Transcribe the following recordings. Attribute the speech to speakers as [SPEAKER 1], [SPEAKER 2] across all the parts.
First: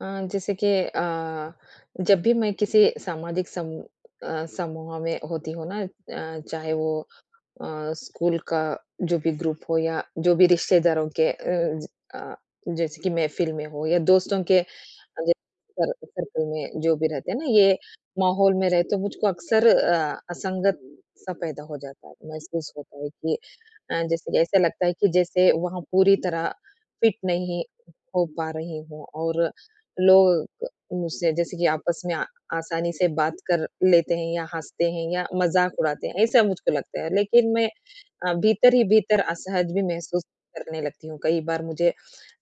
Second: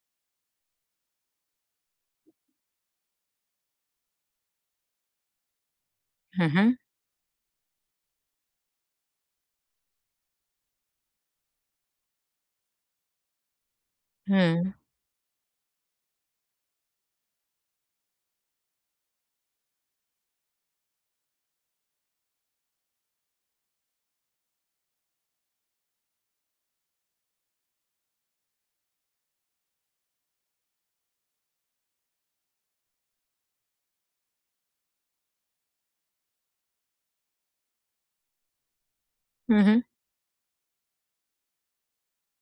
[SPEAKER 1] अ, जैसे कि जब भी मैं किसी सामाजिक समूह में होती हूँ ना, चाहे
[SPEAKER 2] हम्म।
[SPEAKER 1] वो स्कूल का जो भी ग्रुप हो या जो भी रिश्तेदारों के अ, जैसे कि महफ़िल में हो या दोस्तों के
[SPEAKER 2] हम्म।
[SPEAKER 1] ज सर सर्कल में जो भी रहते हैं ना, ये माहौल में रहते मुझको अक्सर असंगत सा पैदा हो जाता है, महसूस होता है कि जैसे कि ऐसा लगता है कि जैसे वहाँ पूरी तरह फ़िट नहीं हो पा रही हूँ, और लोग मुझसे जैसे कि आपस में आसानी से बात कर लेते हैं या हँसते हैं या मज़ाक उड़ाते हैं, ऐसा मुझको लगता है। लेकिन मैं भीतर ही भीतर
[SPEAKER 2] हम्म।
[SPEAKER 1] असहज
[SPEAKER 2] हम्म।
[SPEAKER 1] भी महसूस करने लगती हूँ। कई बार मुझे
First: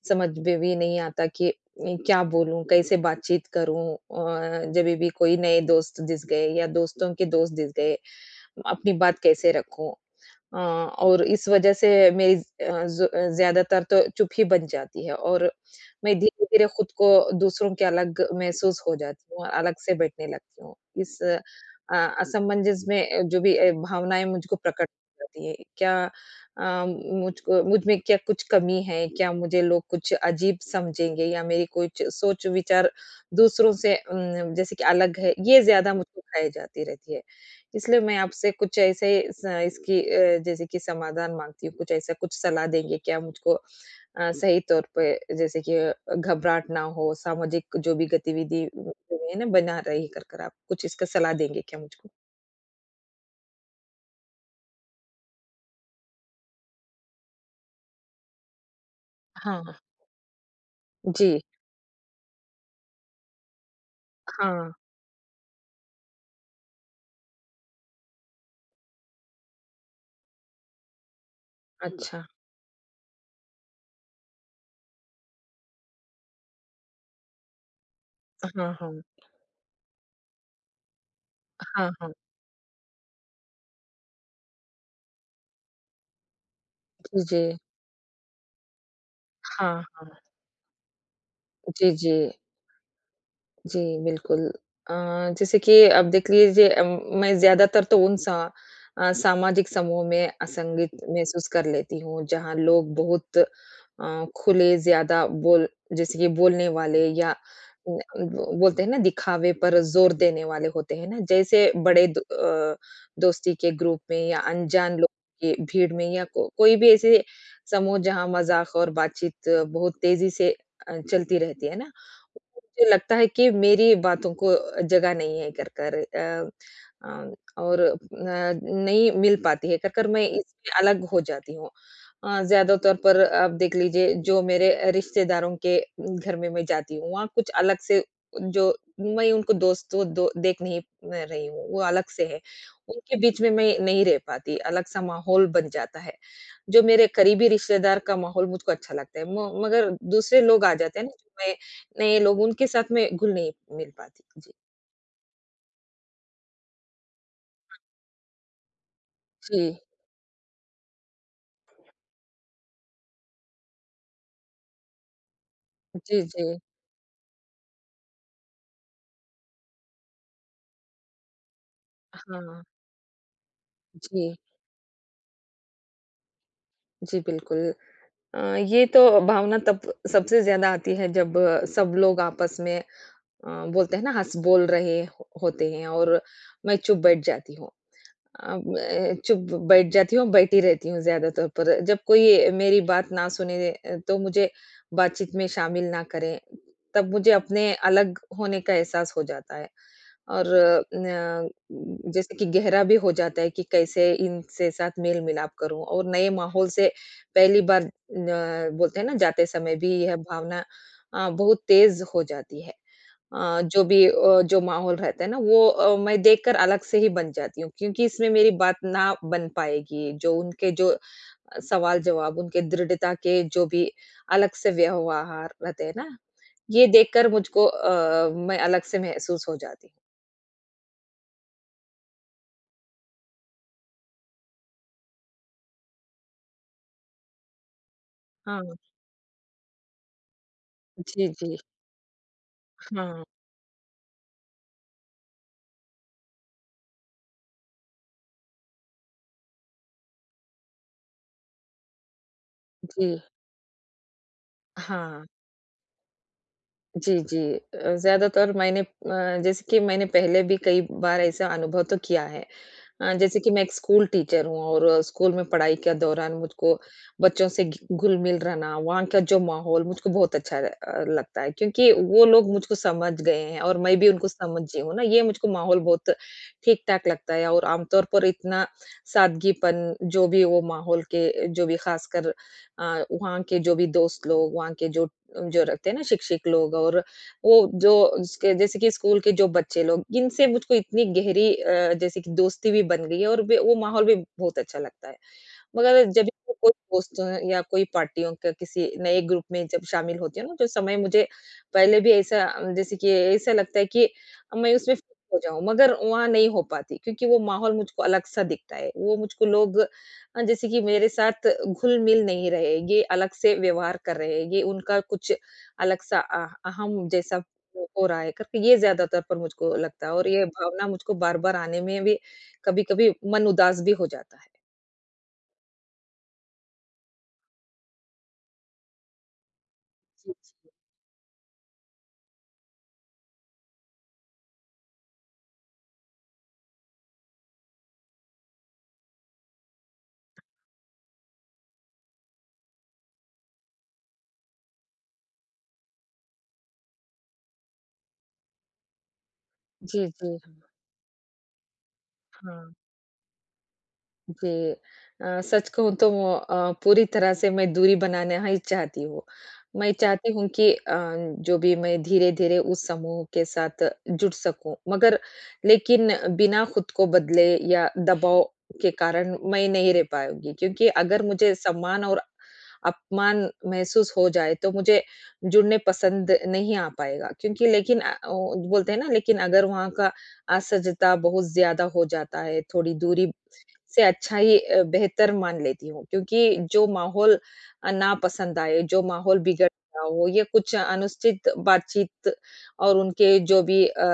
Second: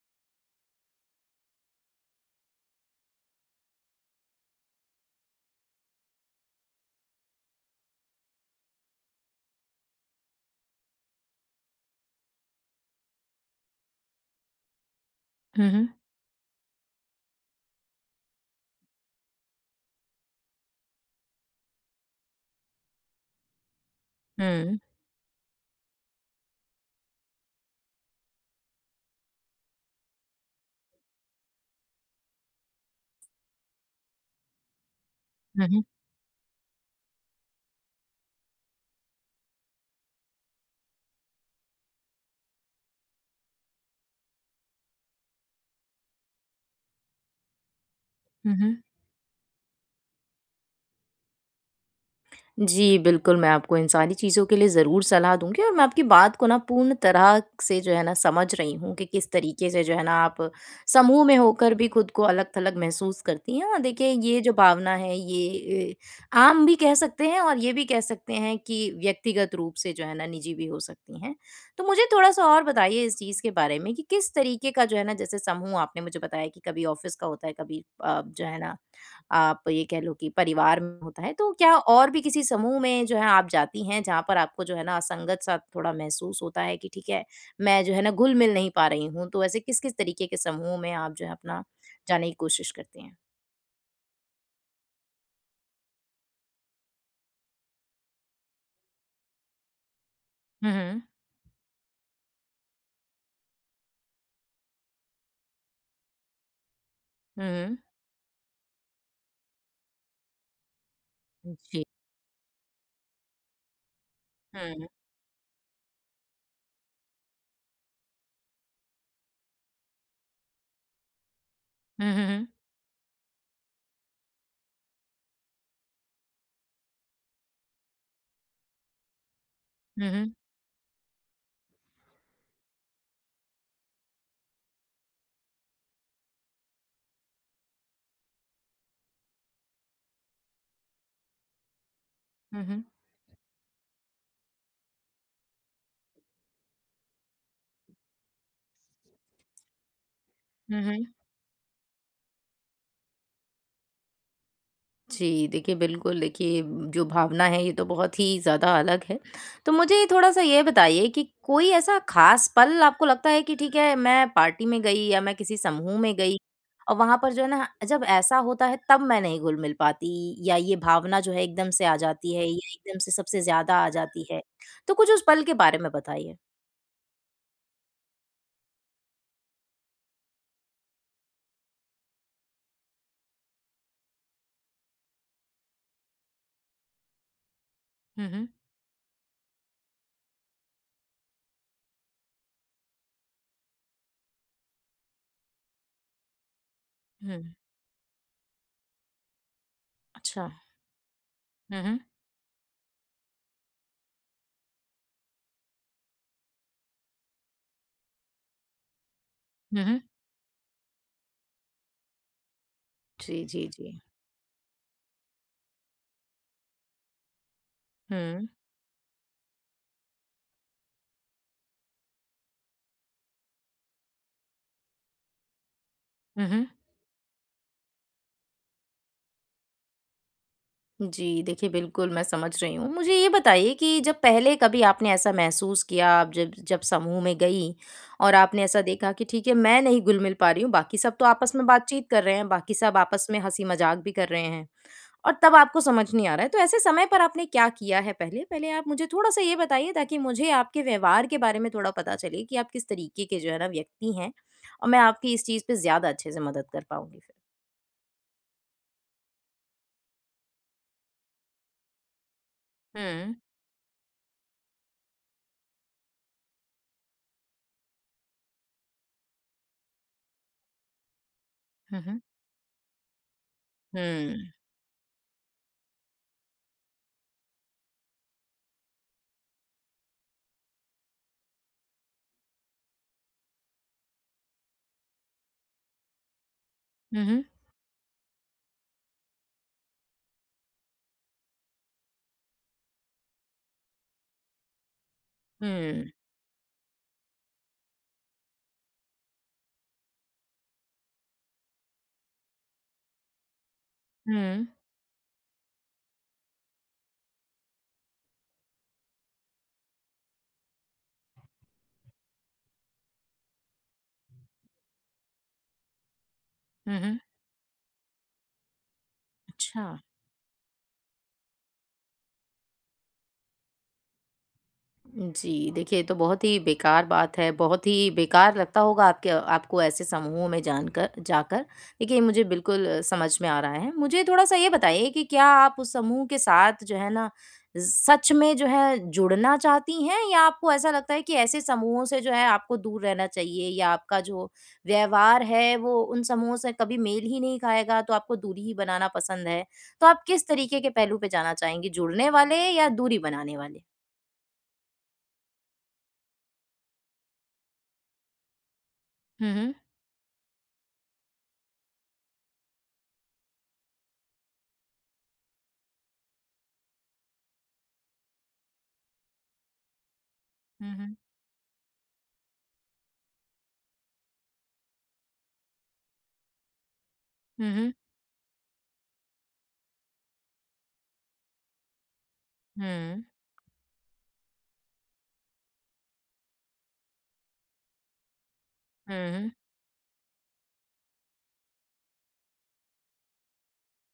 [SPEAKER 1] समझ में भी नहीं आता कि क्या बोलूँ, कैसे बातचीत करूँ? जभी भी कोई नए दोस्त दिस गए या दोस्तों के दोस्त दिस गए, अपनी बात कैसे रखूँ? अ, और इस वजह से मेरी अ, ज़ ज़्यादातर तो चुप ही बन जाती है, और
[SPEAKER 2] हम्म।
[SPEAKER 1] मैं धीरे-धीरे खुद को दूसरों के अलग महसूस हो जाती हूँ, और अलग से बैठने लगती हूँ। इस असमंजस में जो भी भावनाएँ मुझको
[SPEAKER 2] हम्म।
[SPEAKER 1] प्रकट होती है, क्या मुझको मुझ में क्या कुछ कमी है? क्या मुझे लोग कुछ अजीब समझेंगे या मेरी कुछ सोच-विचार दूसरों से जैसे कि अलग है, ये
[SPEAKER 2] हम्म।
[SPEAKER 1] ज़्यादा मुझको खाई जाती रहती है। इसलिए मैं आपसे कुछ ऐसे स इसकी जैसे कि समाधान माँगती हूँ, कुछ ऐसा कुछ सलाह देंगे क्या मुझको सही तौर पे जैसे कि घबराहट ना हो, सामाजिक जो भी गतिविधि
[SPEAKER 2] हम्म।
[SPEAKER 1] जो है ना बना रही कर कर आप कुछ इसका सलाह देंगे क्या मुझको?
[SPEAKER 2] जी, बिल्कुल, मैं आपको इन सारी चीज़ों के लिए ज़रूर सलाह दूँगी और मैं आपकी बात को ना पूर्ण तरह से जो है ना समझ रही हूँ कि किस
[SPEAKER 1] हाँ,
[SPEAKER 2] तरीके
[SPEAKER 1] हाँ।
[SPEAKER 2] से जो है ना आप समूह में
[SPEAKER 1] जी,
[SPEAKER 2] होकर भी खुद को अलग-थलग महसूस करती हैं। और देखिए, ये जो
[SPEAKER 1] हाँ,
[SPEAKER 2] भावना है, ये आम भी कह सकते हैं और ये भी कह सकते हैं कि व्यक्तिगत रूप से जो है ना निजी भी हो सकती हैं। तो मुझे
[SPEAKER 1] अच्छा।
[SPEAKER 2] थोड़ा-सा और बताइए इस चीज़ के बारे में कि किस तरीके का जो है ना जैसे समूह आपने मुझे बताया कि कभी ऑफ़िस का होता है, कभी जो है
[SPEAKER 1] हाँ,
[SPEAKER 2] ना
[SPEAKER 1] हाँ।
[SPEAKER 2] आप ये कह लो कि परिवार में होता है, तो क्या
[SPEAKER 1] हाँ,
[SPEAKER 2] और
[SPEAKER 1] हाँ।
[SPEAKER 2] भी किसी समूह में जो है आप जाती हैं, जहाँ पर आपको जो है ना असंगत-सा थोड़ा महसूस होता है कि ठीक
[SPEAKER 1] जी,
[SPEAKER 2] है,
[SPEAKER 1] जी।
[SPEAKER 2] मैं जो है ना घुल-मिल नहीं पा रही हूँ? तो ऐसे
[SPEAKER 1] हाँ,
[SPEAKER 2] किस-किस
[SPEAKER 1] हाँ।
[SPEAKER 2] तरीके के समूह में आप जो है अपना
[SPEAKER 1] जी, जी।
[SPEAKER 2] जाने की कोशिश करती हैं?
[SPEAKER 1] जी, बिल्कुल। अ, जैसे कि अब देख लीजिए, मैं ज़्यादातर तो सामाजिक समूह में
[SPEAKER 2] हुँ, हुँ।
[SPEAKER 1] असंगत महसूस कर लेती हूँ, जहाँ लोग बहुत खुले ज़्यादा बोल जैसे कि बोलने वाले या
[SPEAKER 2] हुँ, हुँ।
[SPEAKER 1] उम, ब बोलते हैं ना, दिखावे पर ज़ोर देने वाले होते हैं ना, जैसे
[SPEAKER 2] जी।
[SPEAKER 1] दोस्ती के ग्रुप में या
[SPEAKER 2] हुँ, हुँ।
[SPEAKER 1] अनजान लोग की भीड़ में या को कोई भी ऐसे समूह जहाँ मज़ाक और बातचीत बहुत तेज़ी से चलती रहती है ना,
[SPEAKER 2] हुँ, हुँ, हुँ।
[SPEAKER 1] मुझे लगता है कि मेरी बातों को जगह नहीं है कर कर अ, और नहीं मिल पाती है कर कर,
[SPEAKER 2] हुँ,
[SPEAKER 1] मैं
[SPEAKER 2] हुँ।
[SPEAKER 1] इसमें अलग हो जाती हूँ। ज़्यादातर पर आप देख लीजिए जो मेरे रिश्तेदारों के घर में मैं जाती हूँ, वहाँ कुछ अलग से जो मैं उनको दोस्तों दो देख नहीं मैं रही हूँ, वो अलग से है।
[SPEAKER 2] हुँ, हुँ।
[SPEAKER 1] उनके बीच में मैं नहीं रह पाती, अलग-सा माहौल बन जाता है। जो मेरे करीबी रिश्तेदार का माहौल मुझको अच्छा लगता है, म मगर दूसरे लोग आ
[SPEAKER 2] हुँ,
[SPEAKER 1] जाते
[SPEAKER 2] हुँ।
[SPEAKER 1] हैं ना, मैं नए लोग उनके साथ में घुल नहीं मिल पाती। जी।
[SPEAKER 2] जी, देखिए बिल्कुल, देखिए, जो भावना है ये तो बहुत ही ज़्यादा अलग है। तो
[SPEAKER 1] जी,
[SPEAKER 2] मुझे थोड़ा-सा ये बताइए कि कोई ऐसा ख़ास पल आपको लगता है कि ठीक है, मैं पार्टी में गई या मैं किसी समूह में
[SPEAKER 1] जी,
[SPEAKER 2] गई
[SPEAKER 1] जी।
[SPEAKER 2] और वहाँ पर जो है ना जब ऐसा होता है, तब मैं नहीं घुल-मिल पाती, या ये भावना जो है एकदम से आ जाती है या
[SPEAKER 1] हाँ,
[SPEAKER 2] एकदम से सबसे ज़्यादा आ जाती
[SPEAKER 1] जी,
[SPEAKER 2] है? तो कुछ उस पल के बारे में बताइए।
[SPEAKER 1] जी, बिल्कुल। ये तो भावना तब सबसे ज़्यादा आती है जब सब लोग आपस में बोलते हैं ना, हँस बोल रहे हो होते हैं और मैं चुप बैठ जाती हूँ।
[SPEAKER 2] हुँ, हुँ।
[SPEAKER 1] मैं चुप बैठ जाती हूँ, बैठी रहती हूँ ज़्यादातर पर जब कोई मेरी बात ना सुने, तो मुझे बातचीत में शामिल ना करें, तब मुझे
[SPEAKER 2] हुँ।
[SPEAKER 1] अपने अलग होने का एहसास हो जाता है। और
[SPEAKER 2] अच्छा।
[SPEAKER 1] न
[SPEAKER 2] हुँ, हुँ।
[SPEAKER 1] जैसे कि गहरा भी हो जाता है कि कैसे इनसे साथ मेल-मिलाप करूँ, और नए माहौल से पहली बार न बोलते हैं ना, जाते समय
[SPEAKER 2] हुँ,
[SPEAKER 1] भी
[SPEAKER 2] हुँ।
[SPEAKER 1] यह भावना बहुत तेज़ हो जाती है।
[SPEAKER 2] जी, जी, जी।
[SPEAKER 1] जो माहौल रहता है ना वो मैं देखकर अलग से ही बन जाती हूँ क्योंकि इसमें
[SPEAKER 2] हुँ।
[SPEAKER 1] मेरी बात ना बन पाएगी। जो उनके जो सवाल-जवाब, उनके दृढ़ता के जो भी अलग से व्यवहार रहते हैं ना,
[SPEAKER 2] हुँ, हुँ।
[SPEAKER 1] ये देखकर मुझको मैं अलग से महसूस हो जाती
[SPEAKER 2] जी, देखिए बिल्कुल, मैं समझ रही हूँ। मुझे ये बताइए कि जब पहले कभी आपने ऐसा महसूस किया, आप जब जब समूह में गई और
[SPEAKER 1] हूँ।
[SPEAKER 2] आपने
[SPEAKER 1] हाँ।
[SPEAKER 2] ऐसा देखा कि ठीक है, मैं नहीं घुल-मिल पा रही हूँ, बाकी सब तो
[SPEAKER 1] जी,
[SPEAKER 2] आपस
[SPEAKER 1] जी।
[SPEAKER 2] में बातचीत कर रहे हैं, बाकी सब
[SPEAKER 1] हाँ,
[SPEAKER 2] आपस में हँसी-मज़ाक भी कर रहे हैं और तब आपको समझ नहीं आ रहा है। तो ऐसे समय पर आपने क्या किया है पहले? पहले आप मुझे थोड़ा-सा ये बताइए, ताकि मुझे आपके व्यवहार के बारे में थोड़ा पता चले कि आप किस
[SPEAKER 1] जी,
[SPEAKER 2] तरीके के जो है ना व्यक्ति हैं और मैं
[SPEAKER 1] हाँ।
[SPEAKER 2] आपकी इस चीज़ पे ज़्यादा अच्छे से मदद कर
[SPEAKER 1] जी,
[SPEAKER 2] पाऊँगी फिर।
[SPEAKER 1] जी। ज़्यादातर मैंने अ, जैसे कि मैंने पहले भी कई बार ऐसा अनुभव तो किया है।
[SPEAKER 2] हुँ।
[SPEAKER 1] जैसे कि मैं एक स्कूल टीचर हूँ, और स्कूल में पढ़ाई के दौरान मुझको बच्चों से घुल-मिल रहना, वहाँ का जो माहौल मुझको बहुत अच्छा लगता है क्योंकि
[SPEAKER 2] हुँ, हुँ।
[SPEAKER 1] वो लोग मुझको समझ गए हैं और मैं भी उनको
[SPEAKER 2] हुँ।
[SPEAKER 1] समझी हूँ ना, ये मुझको माहौल बहुत ठीक-ठाक लगता है, और आमतौर पर इतना सादगीपन जो भी वो माहौल के जो भी खासकर वहाँ के जो भी दोस्त लोग, वहाँ के जो जो रखते हैं ना शिक्षक लोग, और
[SPEAKER 2] हुँ, हुँ।
[SPEAKER 1] वो जो उसके जैसे कि स्कूल के जो बच्चे लोग, इनसे मुझको इतनी गहरी जैसे कि दोस्ती भी बन गई है और वे वो माहौल भी बहुत अच्छा लगता है। मगर जब भी मैं कोई दोस्तों या कोई पार्टियों का किसी नए ग्रुप में जब शामिल होती हूँ ना, जो समय मुझे पहले भी ऐसा जैसे कि ऐसा लगता है कि
[SPEAKER 2] हुँ।
[SPEAKER 1] मैं उसमें फिट हो जाऊँ, मगर वहाँ नहीं हो पाती क्योंकि वो माहौल मुझको अलग-सा दिखता है। वो मुझको लोग जैसे कि मेरे साथ घुल-मिल नहीं रहे, ये अलग से व्यवहार कर रहे हैं, ये उनका कुछ अलग-सा अह
[SPEAKER 2] हुँ,
[SPEAKER 1] अहम
[SPEAKER 2] हुँ।
[SPEAKER 1] जैसा हो रहा है करके, ये ज़्यादातर पर मुझको
[SPEAKER 2] अच्छा।
[SPEAKER 1] लगता है और ये भावना मुझको बार-बार आने में भी कभी-कभी मन उदास भी हो जाता है।
[SPEAKER 2] जी, देखिए, ये तो बहुत ही बेकार बात है, बहुत ही बेकार लगता होगा आपके आपको ऐसे
[SPEAKER 1] जी,
[SPEAKER 2] समूहों में
[SPEAKER 1] जी।
[SPEAKER 2] जानकर जाकर। देखिए, मुझे बिल्कुल समझ में आ रहा है। मुझे थोड़ा-सा ये बताइए कि क्या आप उस समूह के साथ जो है ना सच में जो है जुड़ना चाहती हैं, या आपको ऐसा लगता है कि ऐसे समूहों से जो है आपको दूर रहना चाहिए, या आपका जो व्यवहार है वो उन समूहों से कभी मेल ही नहीं खाएगा, तो आपको दूरी ही बनाना पसंद है? तो
[SPEAKER 1] जी,
[SPEAKER 2] आप किस
[SPEAKER 1] जी।
[SPEAKER 2] तरीके के पहलू पे जाना चाहेंगी, जुड़ने वाले
[SPEAKER 1] हाँ।
[SPEAKER 2] या दूरी बनाने वाले?
[SPEAKER 1] जी। सच कहूँ तो पूरी तरह से मैं दूरी बनाना ही चाहती हूँ।
[SPEAKER 2] हुँ, हुँ।
[SPEAKER 1] मैं चाहती हूँ कि जो भी मैं धीरे-धीरे उस समूह के साथ जुड़ सकूँ। मगर लेकिन बिना खुद को बदले या दबाव के कारण मैं नहीं रह पाऊँगी क्योंकि
[SPEAKER 2] हुँ, हुँ।
[SPEAKER 1] अगर मुझे सम्मान और अपमान महसूस हो जाए तो मुझे जुड़ने पसंद नहीं आ पाएगा, क्योंकि
[SPEAKER 2] हुँ, हुँ।
[SPEAKER 1] लेकिन अ, ओ बोलते हैं ना, लेकिन अगर वहाँ का असहजता बहुत ज़्यादा हो जाता है, थोड़ी दूरी से अच्छा ही बेहतर मान लेती हूँ क्योंकि जो माहौल ना पसंद आए, जो
[SPEAKER 2] हुँ,
[SPEAKER 1] माहौल
[SPEAKER 2] हुँ।
[SPEAKER 1] बिगड़ रहा हो या कुछ अनुचित बातचीत और उनके जो भी अ,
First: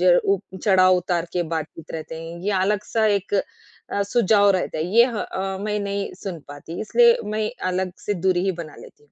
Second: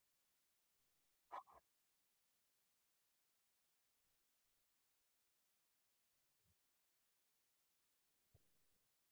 [SPEAKER 1] ज उ चढ़ाव-उतार के बातचीत रहते हैं, ये अलग-सा एक सुझाव रहता है। मैं नहीं सुन पाती, इसलिए मैं अलग से दूरी ही बना लेती हूँ।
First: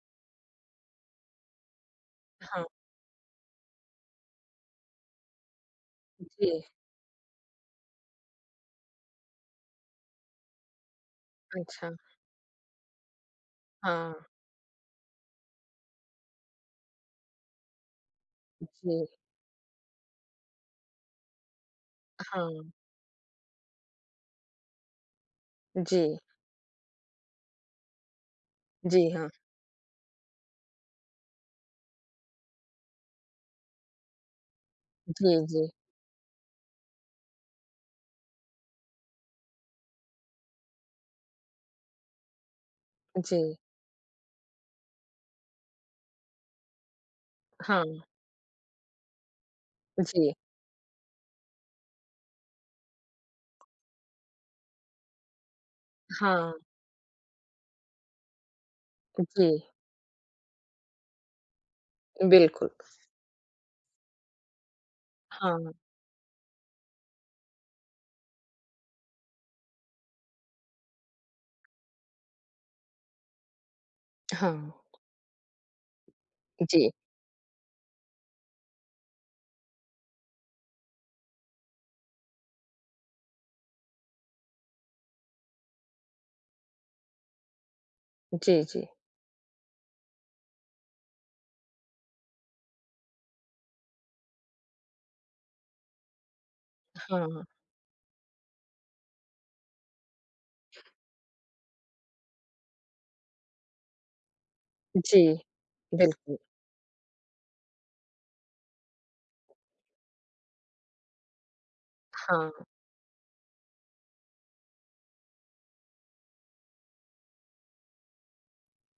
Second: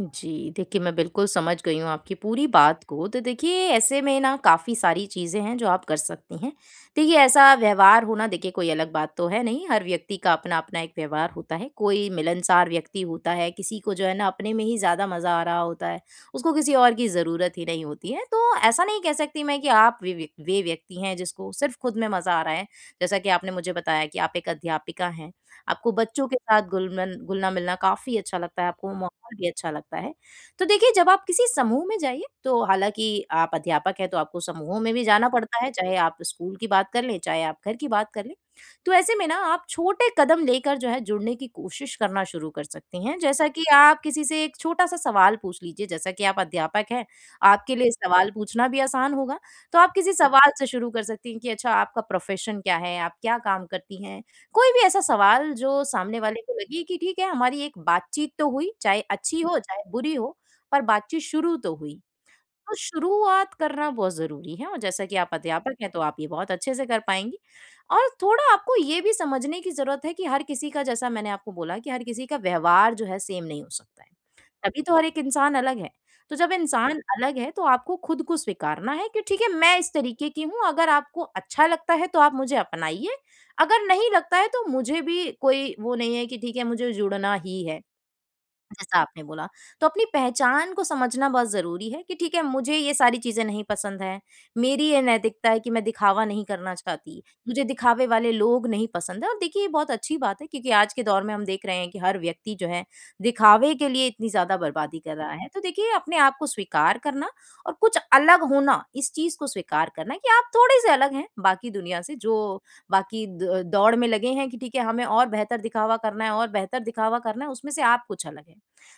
[SPEAKER 2] जी, देखिए, मैं बिल्कुल समझ गई हूँ आपकी पूरी
[SPEAKER 1] हाँ,
[SPEAKER 2] बात को। तो देखिए, ऐसे में ना काफ़ी सारी चीज़ें हैं जो आप कर सकती हैं।
[SPEAKER 1] जी।
[SPEAKER 2] देखिए, ऐसा व्यवहार होना, देखिए कोई अलग बात तो है नहीं, हर व्यक्ति का अपना-अपना एक व्यवहार होता है।
[SPEAKER 1] अच्छा,
[SPEAKER 2] कोई मिलनसार व्यक्ति होता है, किसी को जो
[SPEAKER 1] हाँ,
[SPEAKER 2] है ना अपने में ही ज़्यादा मज़ा आ रहा होता है, उसको किसी और की ज़रूरत ही नहीं होती है। तो ऐसा नहीं
[SPEAKER 1] जी,
[SPEAKER 2] कह सकती मैं कि आप वे व्यक्ति हैं जिसको सिर्फ़ खुद में मज़ा आ रहा है।
[SPEAKER 1] हाँ,
[SPEAKER 2] जैसा कि आपने मुझे बताया कि आप एक अध्यापिका हैं। आपको
[SPEAKER 1] जी,
[SPEAKER 2] बच्चों के साथ घुलमन घुलना-मिलना काफ़ी अच्छा लगता है, आपको वो
[SPEAKER 1] जी, हाँ,
[SPEAKER 2] माहौल भी अच्छा लगता है। तो देखिए, जब आप किसी समूह में जाइए, तो हालाँकि आप अध्यापक हैं तो आपको समूहों में भी जाना
[SPEAKER 1] जी,
[SPEAKER 2] पड़ता
[SPEAKER 1] जी,
[SPEAKER 2] है, चाहे आप स्कूल की बात कर लें, चाहे आप घर की बात कर लें। तो ऐसे में ना आप छोटे कदम लेकर जो है जुड़ने की कोशिश करना शुरू कर सकती हैं।
[SPEAKER 1] जी,
[SPEAKER 2] जैसा कि आप किसी से एक छोटा-सा सवाल पूछ लीजिए, जैसा कि आप अध्यापक हैं, आपके लिए
[SPEAKER 1] हाँ,
[SPEAKER 2] सवाल पूछना भी आसान होगा। तो आप किसी
[SPEAKER 1] जी,
[SPEAKER 2] सवाल से शुरू कर सकती हैं कि अच्छा, आपका प्रोफ़ेशन क्या है? आप क्या काम करती हैं? कोई भी ऐसा सवाल जो सामने वाले को
[SPEAKER 1] हाँ,
[SPEAKER 2] लगे कि ठीक है, हमारी एक बातचीत तो हुई, चाहे अच्छी
[SPEAKER 1] जी,
[SPEAKER 2] हो चाहे बुरी हो, पर बातचीत शुरू तो हुई।
[SPEAKER 1] बिल्कुल।
[SPEAKER 2] तो शुरुआत करना बहुत ज़रूरी है, और जैसा कि आप
[SPEAKER 1] हाँ,
[SPEAKER 2] अध्यापक हैं, तो आप ये बहुत अच्छे से कर पाएँगी। और थोड़ा आपको ये भी समझने की ज़रूरत है कि हर किसी का, जैसा मैंने आपको बोला, कि हर किसी का व्यवहार जो है सेम नहीं हो सकता है।
[SPEAKER 1] हाँ।
[SPEAKER 2] तभी तो हर एक इंसान अलग है। तो जब
[SPEAKER 1] जी,
[SPEAKER 2] इंसान अलग है, तो आपको खुद को स्वीकारना है कि ठीक है, मैं इस तरीके की हूँ, अगर आपको अच्छा लगता है, तो आप मुझे अपनाइए, अगर नहीं लगता है, तो मुझे भी कोई वो नहीं है कि ठीक है, मुझे जुड़ना ही है।
[SPEAKER 1] जी, जी।
[SPEAKER 2] जैसा आपने बोला, तो अपनी पहचान को समझना बहुत ज़रूरी है कि ठीक है, मुझे ये सारी चीज़ें नहीं पसंद हैं, मेरी ये नैतिकता है कि मैं दिखावा नहीं करना चाहती,
[SPEAKER 1] हाँ,
[SPEAKER 2] मुझे दिखावे वाले लोग नहीं पसंद हैं। और देखिए, ये बहुत अच्छी बात है, क्योंकि आज के दौर में हम देख रहे हैं कि हर व्यक्ति जो है दिखावे के लिए इतनी ज़्यादा बर्बादी कर
[SPEAKER 1] जी।
[SPEAKER 2] रहा है। तो देखिए, अपने आप
[SPEAKER 1] बिल्कुल,
[SPEAKER 2] को स्वीकार करना और कुछ अलग होना, इस चीज़ को स्वीकार करना कि आप थोड़े-से अलग हैं बाकी दुनिया से, जो
[SPEAKER 1] हाँ,
[SPEAKER 2] बाकी द दौड़ में लगे हैं कि ठीक है, हमें और बेहतर दिखावा करना है और बेहतर दिखावा करना है, उसमें से आप कुछ अलग हैं।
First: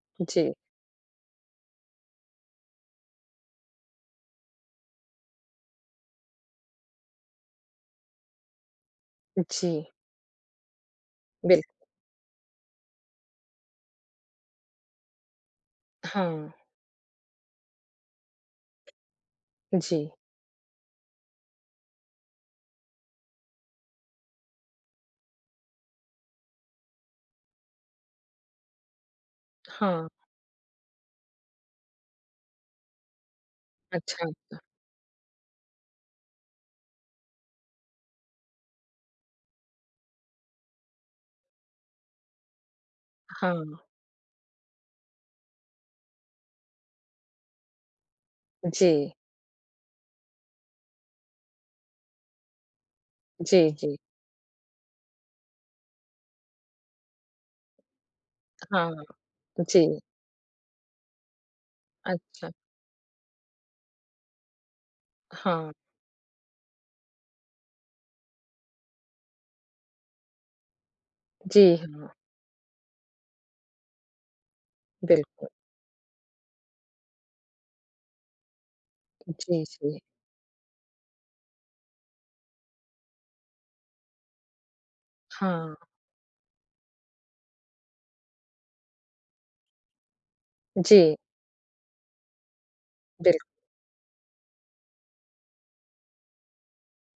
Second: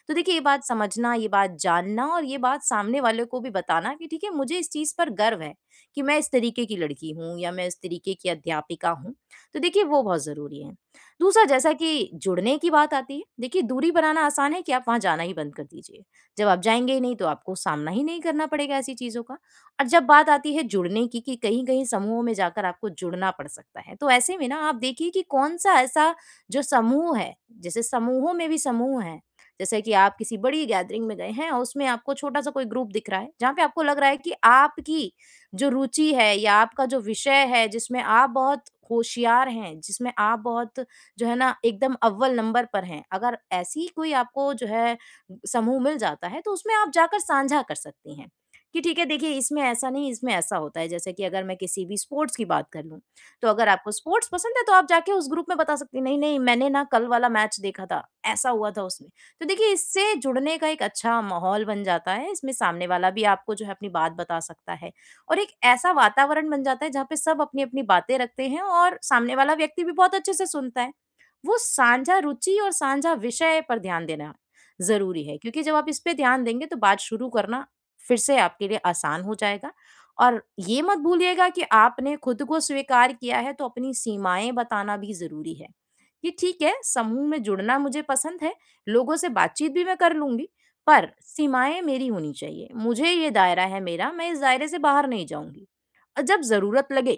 [SPEAKER 2] तो देखिए, ये
[SPEAKER 1] जी,
[SPEAKER 2] बात समझना, ये बात जानना और ये बात सामने वाले को भी बताना कि ठीक है, मुझे इस चीज़ पर गर्व है कि मैं इस तरीके की लड़की हूँ या मैं इस तरीके की अध्यापिका हूँ। तो
[SPEAKER 1] जी,
[SPEAKER 2] देखिए, वो बहुत ज़रूरी है। दूसरा,
[SPEAKER 1] बिल
[SPEAKER 2] जैसा कि जुड़ने की बात आती है, देखिए, दूरी बनाना आसान है कि आप वहाँ जाना ही बंद कर दीजिए। जब
[SPEAKER 1] हाँ,
[SPEAKER 2] आप जाएँगे ही नहीं, तो आपको सामना ही नहीं करना पड़ेगा ऐसी चीज़ों का। और
[SPEAKER 1] जी,
[SPEAKER 2] जब बात आती है जुड़ने की कि कहीं-कहीं समूहों में जाकर आपको जुड़ना पड़ सकता है, तो ऐसे में ना आप देखिए कि कौन-सा ऐसा जो समूह है, जैसे समूहों में भी समूह हैं, जैसे कि
[SPEAKER 1] हाँ,
[SPEAKER 2] आप किसी बड़ी गैदरिंग में गए हैं और उसमें आपको छोटा-सा कोई ग्रुप दिख रहा है, जहाँ पे आपको लग रहा है
[SPEAKER 1] अच्छा,
[SPEAKER 2] कि आपकी जो रुचि है या आपका जो विषय है, जिसमें आप बहुत होशियार हैं, जिसमें आप बहुत जो है ना एकदम अव्वल नंबर पर हैं। अगर
[SPEAKER 1] हाँ,
[SPEAKER 2] ऐसी कोई आपको जो है समूह मिल जाता है, तो उसमें आप जाकर साझा कर सकती हैं कि ठीक है,
[SPEAKER 1] जी,
[SPEAKER 2] देखिए इसमें ऐसा नहीं, इसमें ऐसा होता है। जैसे कि अगर मैं किसी भी स्पोर्ट्स की बात कर लूँ, तो अगर
[SPEAKER 1] जी,
[SPEAKER 2] आपको
[SPEAKER 1] जी,
[SPEAKER 2] स्पोर्ट्स पसंद है, तो आप जाके उस ग्रुप में बता सकती हैं, नहीं-नहीं, मैंने ना कल वाला मैच देखा था, ऐसा हुआ था
[SPEAKER 1] हाँ,
[SPEAKER 2] उसमें। तो देखिए,
[SPEAKER 1] जी,
[SPEAKER 2] इससे जुड़ने का एक अच्छा माहौल बन जाता है,
[SPEAKER 1] अच्छा,
[SPEAKER 2] इसमें सामने वाला भी आपको जो है अपनी बात बता सकता है और एक
[SPEAKER 1] हाँ,
[SPEAKER 2] ऐसा वातावरण बन जाता है जहाँ पे सब अपनी अपनी बातें रखते हैं और सामने वाला व्यक्ति भी बहुत अच्छे से सुनता है। वो
[SPEAKER 1] जी, हाँ,
[SPEAKER 2] साझा रुचि और साझा विषय पर ध्यान देना जरूरी है,
[SPEAKER 1] बिल्कुल,
[SPEAKER 2] क्योंकि जब आप इस पे ध्यान देंगे, तो बात शुरू करना फिर से आपके लिए आसान हो
[SPEAKER 1] जी,
[SPEAKER 2] जाएगा।
[SPEAKER 1] जी,
[SPEAKER 2] और ये मत भूलिएगा कि आपने खुद को स्वीकार किया है, तो अपनी सीमाएं बताना भी जरूरी है
[SPEAKER 1] हाँ,
[SPEAKER 2] कि ठीक है, समूह में जुड़ना मुझे पसंद है, लोगों से बातचीत भी मैं कर लूँगी, पर
[SPEAKER 1] जी,
[SPEAKER 2] सीमाएँ मेरी होनी चाहिए। मुझे ये
[SPEAKER 1] बिल्कुल,
[SPEAKER 2] दायरा है मेरा, मैं इस दायरे से बाहर नहीं जाऊँगी। और जब ज़रूरत लगे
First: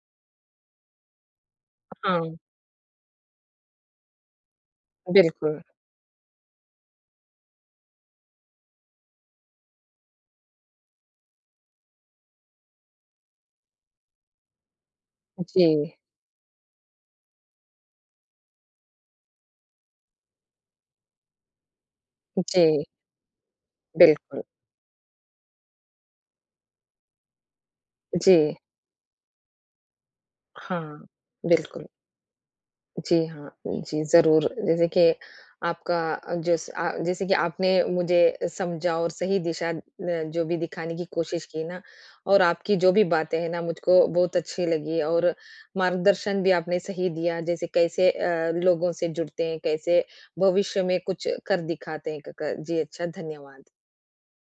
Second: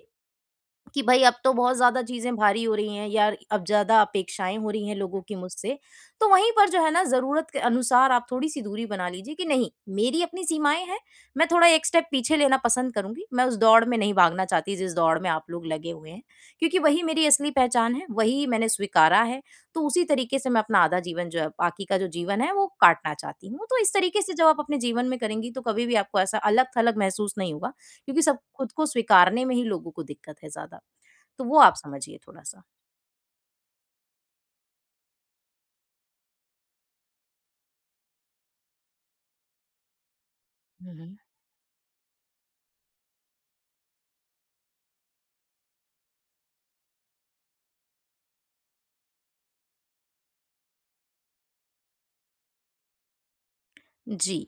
[SPEAKER 2] कि भाई, अब तो बहुत ज़्यादा चीज़ें
[SPEAKER 1] हाँ,
[SPEAKER 2] भारी हो रही हैं या अब ज़्यादा अपेक्षाएँ हो रही हैं लोगों की
[SPEAKER 1] बिल्कुल,
[SPEAKER 2] मुझसे, तो वहीं पर जो है ना ज़रूरत के अनुसार आप थोड़ी-सी दूरी बना लीजिए कि नहीं, मेरी अपनी सीमाएँ हैं, मैं थोड़ा एक स्टेप पीछे लेना पसंद करूँगी। मैं उस दौड़ में नहीं भागना चाहती जिस दौड़ में आप
[SPEAKER 1] जी,
[SPEAKER 2] लोग लगे हुए हैं, क्योंकि वही मेरी असली पहचान है, वही मैंने स्वीकारा है। तो उसी तरीके से मैं अपना आधा जीवन जो है, बाकी का जो जीवन है वो
[SPEAKER 1] जी,
[SPEAKER 2] काटना चाहती हूँ। तो इस तरीके से
[SPEAKER 1] बिल्कुल,
[SPEAKER 2] जब आप अपने जीवन में करेंगी, तो कभी भी आपको ऐसा अलग-थलग महसूस नहीं होगा, क्योंकि
[SPEAKER 1] जी,
[SPEAKER 2] सब खुद को स्वीकारने में ही लोगों को दिक्कत है ज़्यादा।
[SPEAKER 1] हाँ,
[SPEAKER 2] तो वो आप
[SPEAKER 1] बिल्कुल।
[SPEAKER 2] समझिए थोड़ा-सा।
[SPEAKER 1] जी हाँ, जी ज़रूर। जैसे कि जैसे कि आपने मुझे समझा और सही दिशा जो भी
[SPEAKER 2] हुँ,
[SPEAKER 1] दिखाने की
[SPEAKER 2] हुँ।
[SPEAKER 1] कोशिश की ना, और आपकी जो भी बातें हैं ना, मुझको बहुत अच्छी लगी, और मार्गदर्शन भी आपने सही दिया, जैसे कैसे लोगों से जुड़ते हैं, कैसे भविष्य में कुछ कर दिखाते हैं। क क जी अच्छा, धन्यवाद।
[SPEAKER 2] जी।